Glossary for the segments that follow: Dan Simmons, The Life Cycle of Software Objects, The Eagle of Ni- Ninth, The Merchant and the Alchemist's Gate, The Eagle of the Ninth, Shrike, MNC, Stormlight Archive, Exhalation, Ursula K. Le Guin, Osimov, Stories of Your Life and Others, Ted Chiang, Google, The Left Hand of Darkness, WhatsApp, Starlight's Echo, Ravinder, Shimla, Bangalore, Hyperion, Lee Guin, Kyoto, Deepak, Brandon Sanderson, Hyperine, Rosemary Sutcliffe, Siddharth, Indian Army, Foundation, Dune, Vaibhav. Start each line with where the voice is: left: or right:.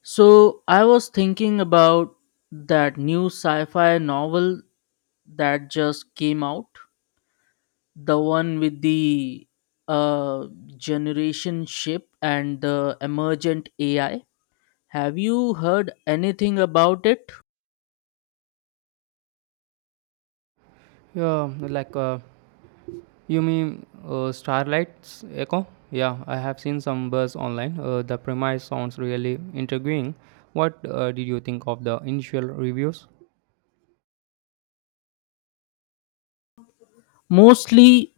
left: So I was thinking about that new sci-fi novel that just came out, the one with the uh, generation ship and the emergent AI. Have you heard anything about it?
right: Yeah, like you mean Starlight's Echo? Yeah, I have seen some buzz online. The premise sounds really intriguing. What did you think of the initial reviews?
left: Mostly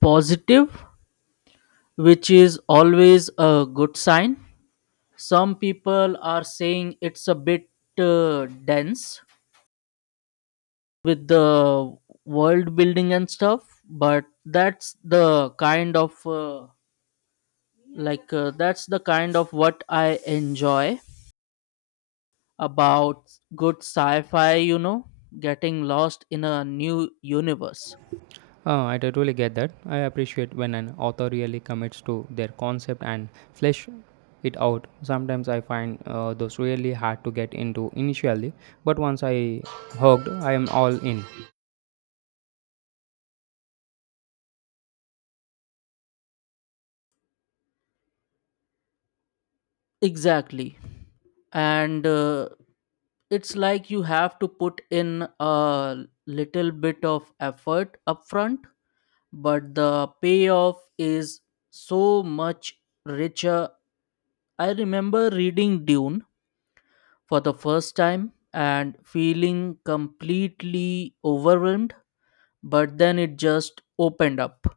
left: positive, which is always a good sign. Some people are saying it's a bit dense, with the world building and stuff, but that's the kind of what I enjoy about good sci-fi, getting lost in a new universe.
right: I totally get that. I appreciate when an author really commits to their concept and flesh it out. Sometimes I find those really hard to get into initially, but once I hooked, I am all in.
left: Exactly. And it's like you have to put in a little bit of effort up front, but the payoff is so much richer. I remember reading Dune for the first time and feeling completely overwhelmed, but then it just opened up.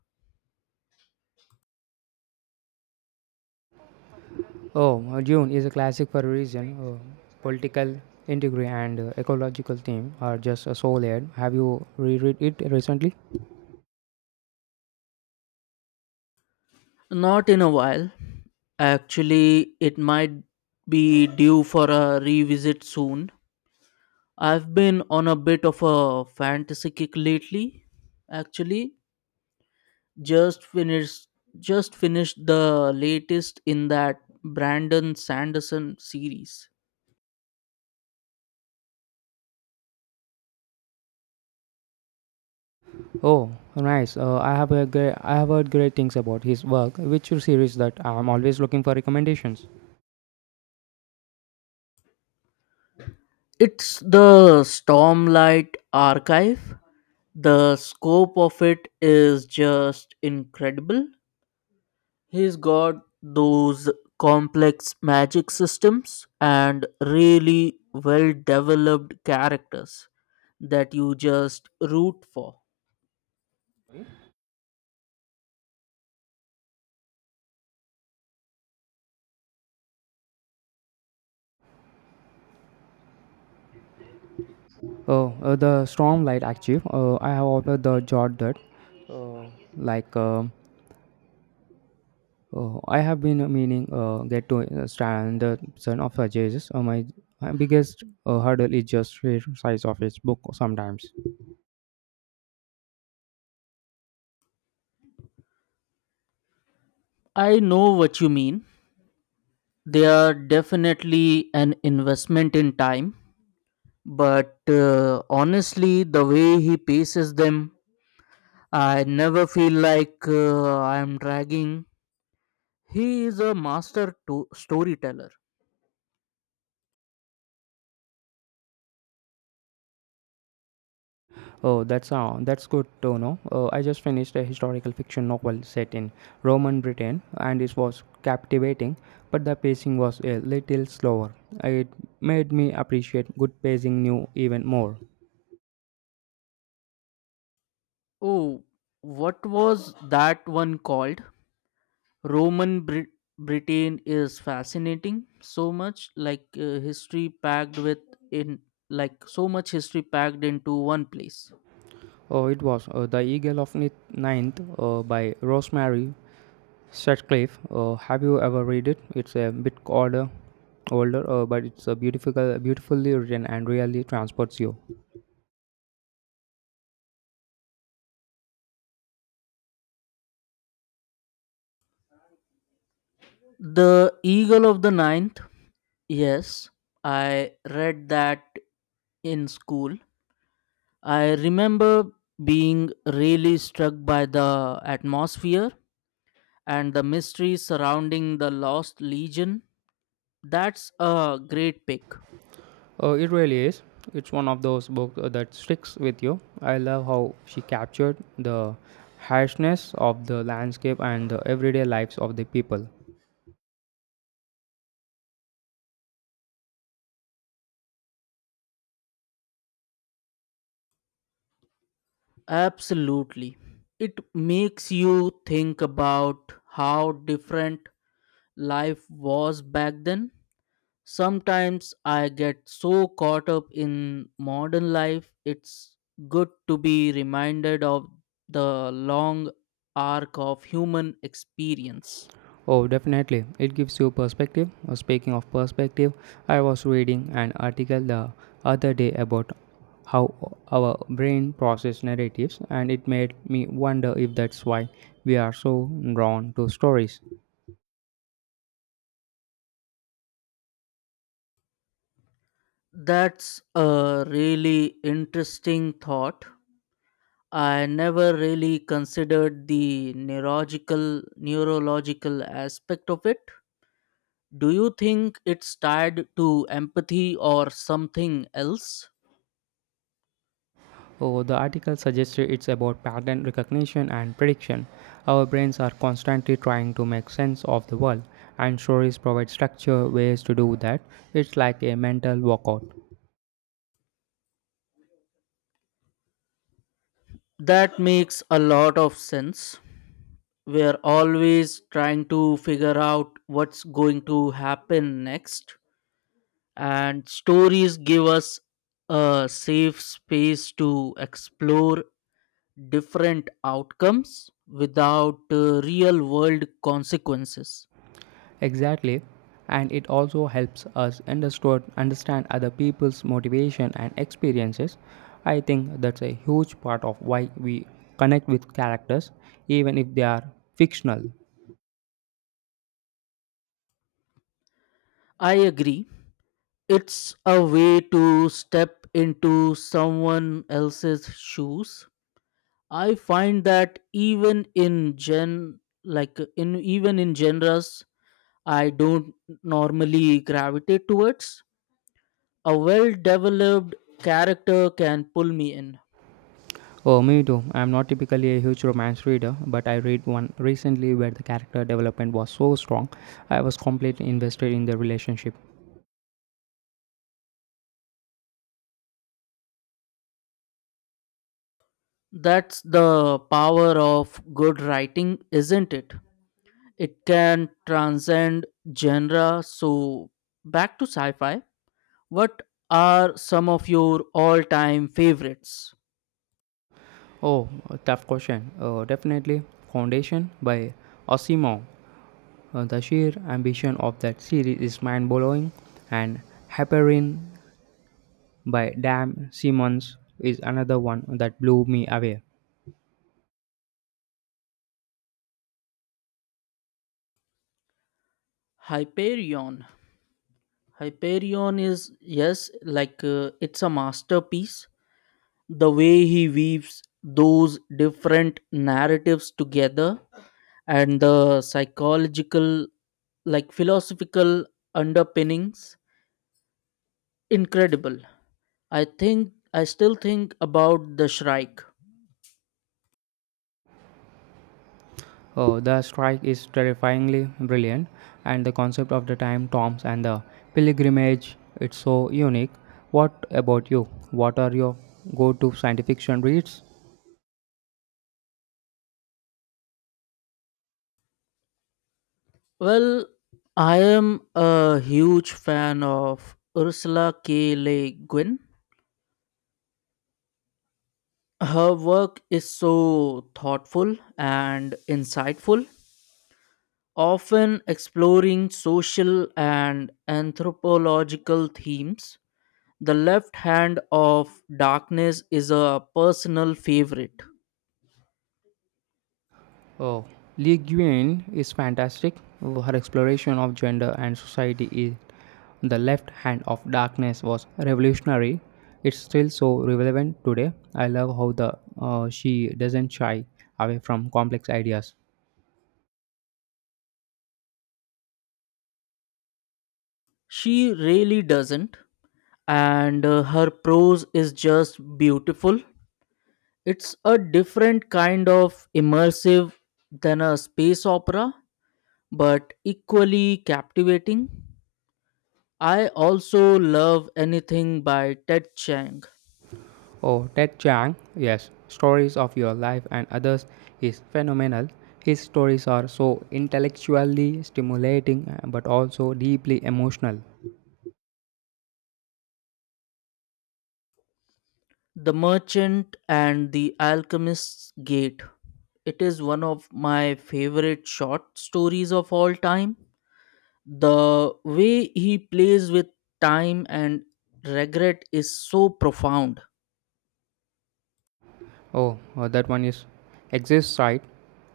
right: Oh, Dune is a classic for a reason. Political intrigue and ecological theme are just so layered. Have you reread it recently?
left: Not in a while. Actually, it might be due for a revisit soon. I've been on a bit of a fantasy kick lately, actually. just finished just finished the latest in that Brandon Sanderson series.
right: Oh, nice. I have heard great things about his work. Which series that I'm always looking for recommendations.
left: It's the Stormlight Archive. The scope of it is just incredible. He's got those complex magic systems and really well developed characters that you just root for.
right: Oh, the Stormlight Archive. I have ordered the Jot that uh, like uh, I have been meaning get to stand the son of Jesus. My biggest hurdle is just the size of his book sometimes.
left: I know what you mean. They are definitely an investment in time, but honestly, the way he paces them, I never feel like I am dragging. He is a storyteller.
right: Oh, that's good to know. I just finished a historical fiction novel set in Roman Britain, and it was captivating, but the pacing was a little slower. It made me appreciate good pacing new even more.
left: Oh, what was that one called? roman Brit- Britain is fascinating, so much like history packed with in like, so much history packed into one place.
right: Oh, it was The Eagle of Ninth by Rosemary Sutcliffe. Have you ever read it? It's a bit older, but it's a beautifully written and really transports you.
left: The Eagle of the Ninth, yes, I read that in school. I remember being really struck by the atmosphere and the mystery surrounding the Lost Legion. That's a great pick.
right: It really is. It's one of those books that sticks with you. I love how she captured the harshness of the landscape and the everyday lives of the people.
left: Absolutely. It makes you think about how different life was back then. Sometimes I get so caught up in modern life, it's good to be reminded of the long arc of human experience.
right: Oh, definitely. It gives you perspective. Speaking of perspective, I was reading an article the other day about how our brain process narratives, and it made me wonder if that's why we are so drawn to stories.
left: That's a really interesting thought. I never really considered the neurological aspect of it. Do you think it's tied to empathy or something else?
right: Oh, the article suggested it's about pattern recognition and prediction. Our brains are constantly trying to make sense of the world, and stories provide structure, ways to do that. It's like a mental workout.
left: That makes a lot of sense. We're always trying to figure out what's going to happen next, and stories give us a safe space to explore different outcomes without real world consequences.
right: Exactly. And it also helps us understand other people's motivation and experiences. I think that's a huge part of why we connect with characters, even if they are fictional.
left: I agree. It's a way to step into someone else's shoes. I find that even in even in genres I don't normally gravitate towards, a well developed character can pull me in.
right: Oh, me too. I'm not typically a huge romance reader, but I read one recently where the character development was so strong. I was completely invested in the relationship.
left: That's the power of good writing, isn't it? It can transcend genre. So, back to sci fi, what are some of your all time favorites?
right: Oh, a tough question. Definitely Foundation by Osimov. The sheer ambition of that series is mind blowing, and Hyperine by Dan Simmons is another one that blew me away.
left: Hyperion. Hyperion is, yes, like it's a masterpiece. The way he weaves those different narratives together and the psychological, like philosophical underpinnings, incredible. I still think about the Shrike.
right: Oh, the strike is terrifyingly brilliant, and the concept of the time tombs and the pilgrimage it's so unique. What about you? What are your go-to science fiction reads?
left: Well, I am a huge fan of Ursula K. Le Guin. Her work is so thoughtful and insightful, often exploring social and anthropological themes. The Left Hand of Darkness is a personal favorite.
right: Oh, Lee Guin is fantastic. Her exploration of gender and society is the left hand of darkness was revolutionary. It's still so relevant today. I love how the she doesn't shy away from complex ideas.
left: She really doesn't, and her prose is just beautiful. It's a different kind of immersive than a space opera, but equally captivating. I also love anything by Ted Chiang.
right: Oh, Ted Chiang, yes, stories of your life and others is phenomenal. His stories are so intellectually stimulating but also deeply emotional.
left: The Merchant and the Alchemist's Gate. It is one of my favorite short stories of all time. The way he plays with time and regret is so profound.
right: Oh, that one is exists, right?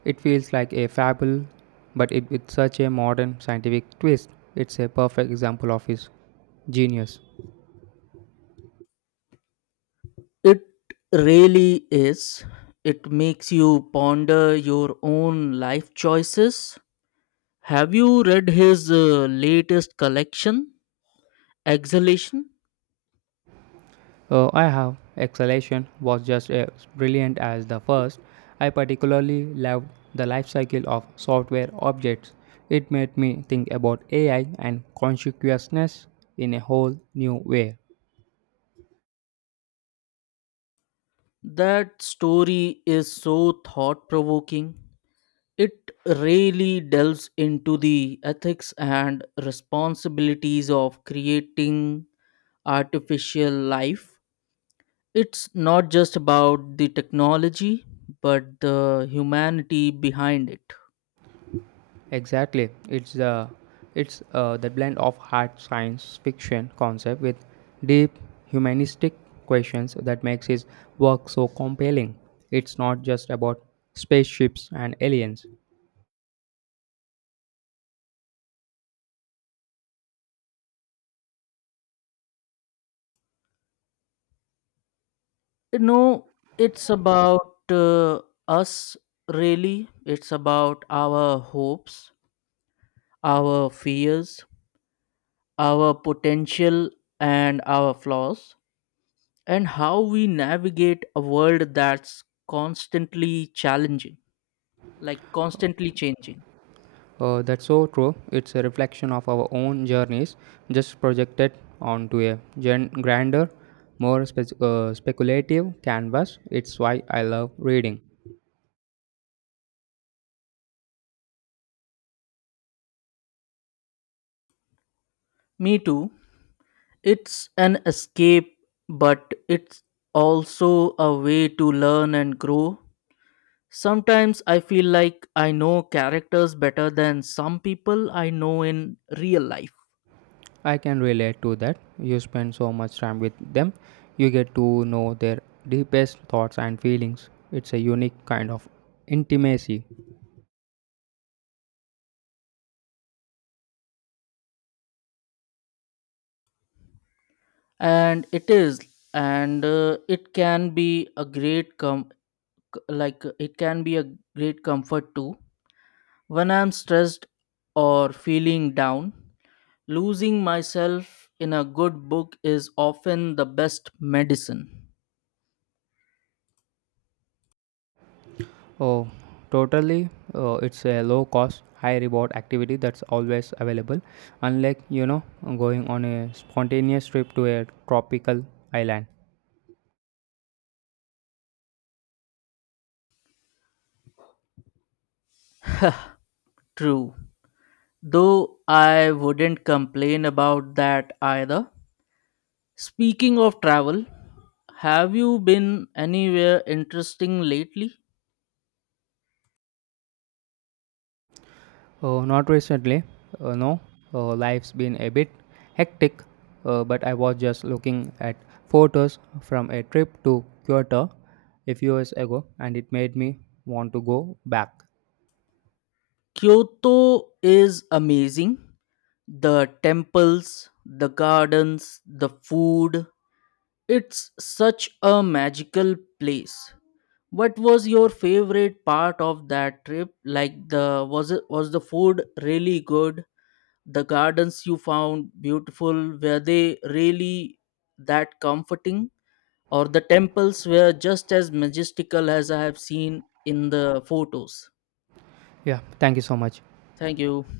right: It feels like a fable, but it with such a modern scientific twist. It's a perfect example of his genius.
left: It really is. It makes you ponder your own life choices. Have you read his latest collection, Exhalation?
right: I have. Exhalation was just as brilliant as the first. I particularly loved the life cycle of software objects. It made me think about AI and consciousness in a whole new way.
left: That story is so thought provoking. It really delves into the ethics and responsibilities of creating artificial life. It's not just about the technology, but the humanity behind it.
right: Exactly, it's the blend of hard science fiction concept with deep humanistic questions that makes his work so compelling. It's not just about spaceships and aliens.
left: No, it's about us, really. It's about our hopes, our fears, our potential, and our flaws, and how we navigate a world that's constantly challenging, like constantly changing.
right: That's so true. It's a reflection of our own journeys, just projected onto a grander, more speculative canvas. It's why I love reading.
left: Me too. It's an escape, but it's also a way to learn and grow. Sometimes I feel like I know characters better than some people I know in real life.
right: I can relate to that. You spend so much time with them, you get to know their deepest thoughts and feelings. It's a unique kind of intimacy.
left: And it is, and it can be a great com- c- like it can be a great comfort too. When I'm stressed or feeling down, losing myself in a good book is often the best medicine.
right: Oh, totally. It's a low cost, high reward activity that's always available, unlike, you know, going on a spontaneous trip to a tropical island.
left: True. Though I wouldn't complain about that either. Speaking of travel, have you been anywhere interesting lately?
right: Not recently, no. Life's been a bit hectic, but I was just looking at photos from a trip to Kyoto a few years ago, and it made me want to go back.
left: Kyoto is amazing. The temples, the gardens, the food. It's such a magical place. What was your favorite part of that trip? Like the was it was the food really good? The gardens you found beautiful, were they really that comforting? Or the temples, were just as majestical as I have seen in the photos?
right: Yeah, thank you so much.
left: Thank you.